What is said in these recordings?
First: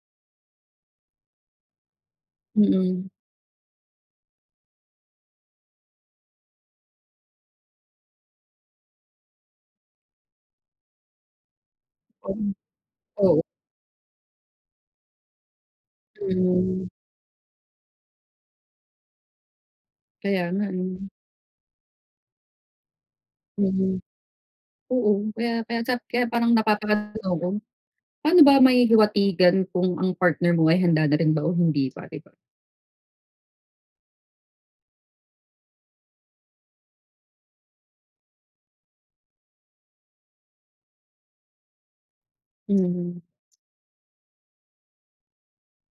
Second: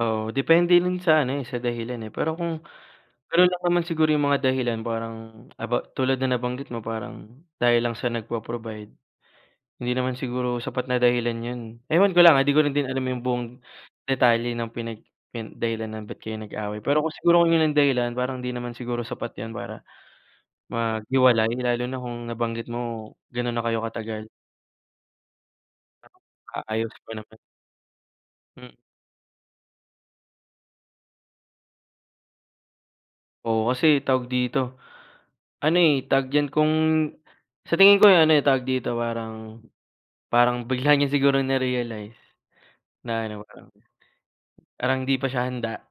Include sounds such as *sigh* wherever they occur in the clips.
Oo, depende rin sa ano eh, sa dahilan eh, pero kung, Mm. gano'n lang naman siguro yung mga dahilan parang, about tulad ng nabanggit mo parang dahil lang siya nagpo-provide. Hindi naman siguro sapat na dahilan 'yon. Ewan ko Oh, lang ha, 'di ko din alam yung oo. buong detalye ng pinag pi dahilan ng ba't kayo nag-away Hmm. pero kung siguro 'yan ang dahilan parang hindi naman siguro sapat 'yan para Kaya nga, eh. maghiwalay lalo na kung nabanggit mo gano'n na kayo Mhm. katagal. Oo, kaya kaya sa *unintelligible* kaya parang Maaayos pa napapa-ano ang naman. loob ko, paano ba Hmm. mahihiwatigan kung ang partner mo ay handa na rin ba o hindi pa, di ba? Oo kasi tawag dito, ano eh, tawag diyan, kung sa tingin ko eh, ano tawag dito parang, parang bigla niya siguro na-realize Mhm. na-ano, um, parang hindi pa siya handa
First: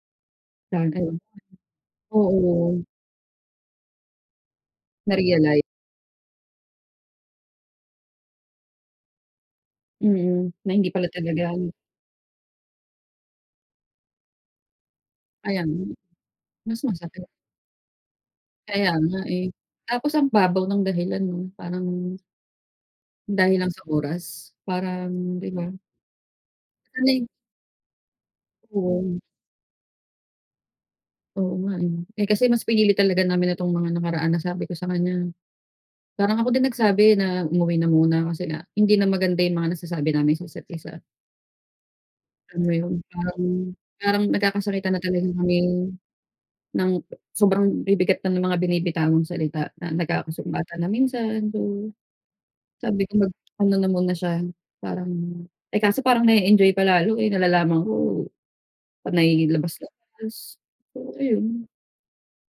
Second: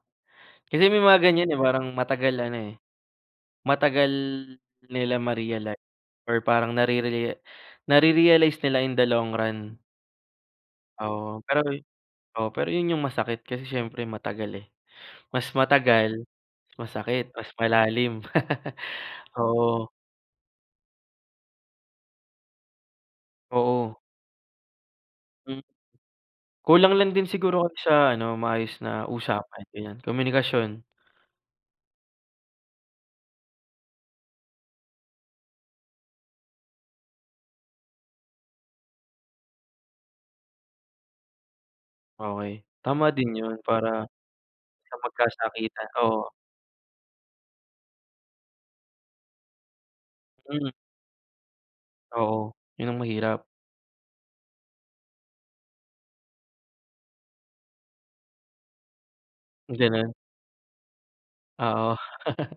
kasi may Sabagay, mga ganyan eh, parang o. matagal ano eh, Oo. matagal nila Na-realize. ma-realize or parang narere nare-realize nila in the long run. Mm, na hindi pala Oo talaga pero ano oo pero 'yon yung masakit kasi syempre matagal eh, mas Ayan, matagal, mas masakit, masakit. mas malalim. *laughs* Kaya nga eh, Oo. tapos ang babaw ng dahilan 'no parang dahil lang sa Oo. oras parang, di Hmm. ba? Kulang lang Ay! din siguro kayo sa ano maayos na Oo. usapan, ganyan. Komunikasyon. Oo nga. Eh, kasi mas pinili talaga namin itong mga nakaraan nasabi ko sa kanya, parang ako din nagsabi na umuwi na muna kasi nga hindi na maganda yung mga nasasabi namin sa isa't-isa. Okey. Alam mo yun Tama din parang 'yon para parang nagkakasakitan hindi na talaga magkasakitan, kaming oo. nang sobrang bibigat na ng mga binibitawang salita na Hmm. nagkakasumbatan na minsan, gano'n. Oo, 'yon ang Sabi ko mahirap. mag-ano na muna siya parang, eh, kaso parang na-e-enjoy pa lalo eh, nalalaman ko panay Ganon. labas-labas, so ayun. Oo. *laughs*